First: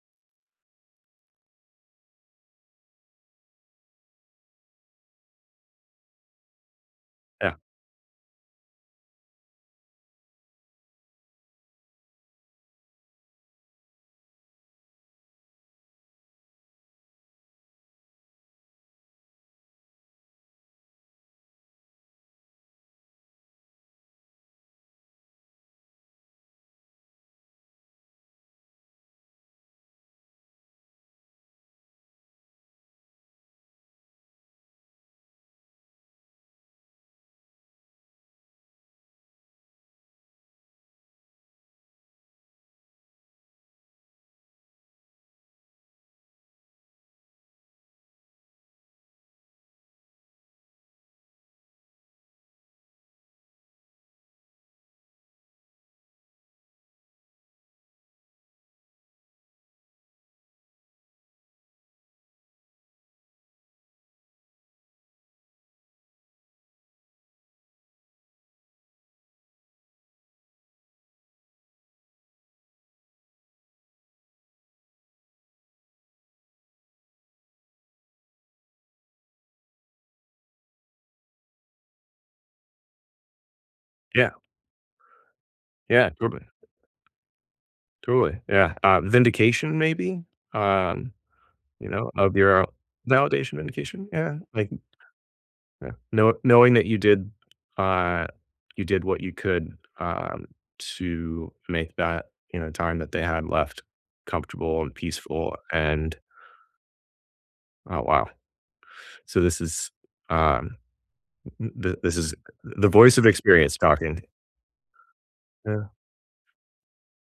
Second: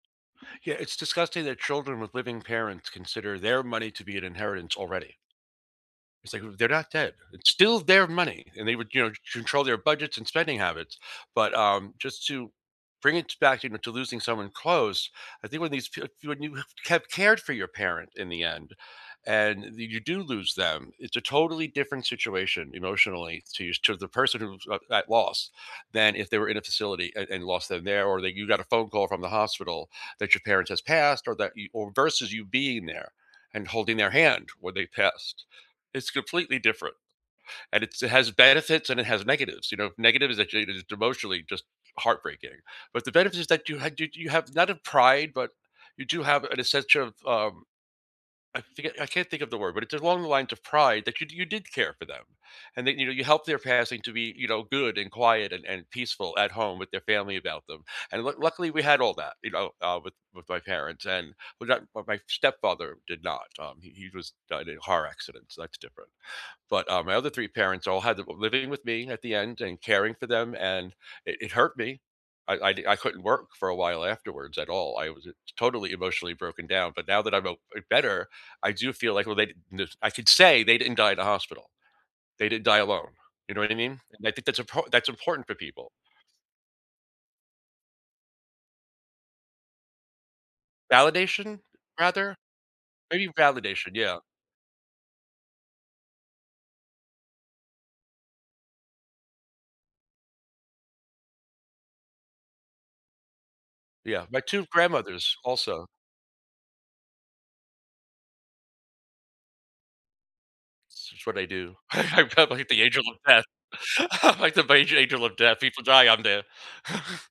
Yeah, it's disgusting that children with living parents consider their money to be an inheritance already. Say who? They're not dead. It's Yeah. still their money, and they would, you know, control their budgets and spending habits, but, um, just to bring it t back to m to losing someone close, I think when these p when you have kept cared for your parent in the end, and you you do lose them, it's a totally different situation emotionally to you s to the person who's at at loss than if they were in a facility, and and lost them there, or that you got a phone call from the hospital that your parents has passed or that y or versus you being there, and holding their hand when they passed. It's completely different, and it's it has benefits, and it has negatives, you know, negative is a change that it's emotionally just heartbreaking, but the benefit is that you had you you have not a pride, but you do have an essential, um, I forget I can't think of the word, but it's along the lines of pride that you you did care for them, and that, you know, helped their passing to be, you know, good and quiet and and peaceful at home with their family about them, and lu luckily, we had all that, you know, uh, with with my parents, and, well not well my stepfather did not, um, he he was died in a car accident, so that's different, but, uh, my other 3 parents all had, uh living with me at the end, and caring for them, and it it hurt me I I di I couldn't work for a while afterwards at all I was it totally emotionally broken down, but now that I'm o better, I do feel like well, they did [unintelligible] I could say they didn't die at a hospital. They didn't die alone. You know what I mean? And I Yeah. think that's a po that's important for people. Yeah, totally. Totally. Yeah, um, vindication maybe? Um, Validation you know, rather? of your, uh Maybe validation, validation, vindication? yeah. Yeah, like m Yeah. Know knowing that you did, uh you did what you could, um, to make that, you know, time that they had left Yeah, my 2 comfortable and grandmothers peaceful, also. and Oh, wow. So, this is, um, It's what I n do. the this I'm is probably the the angel voice of of death. experience talking. I'm like the beige angel of death people Yeah. die, I'm there.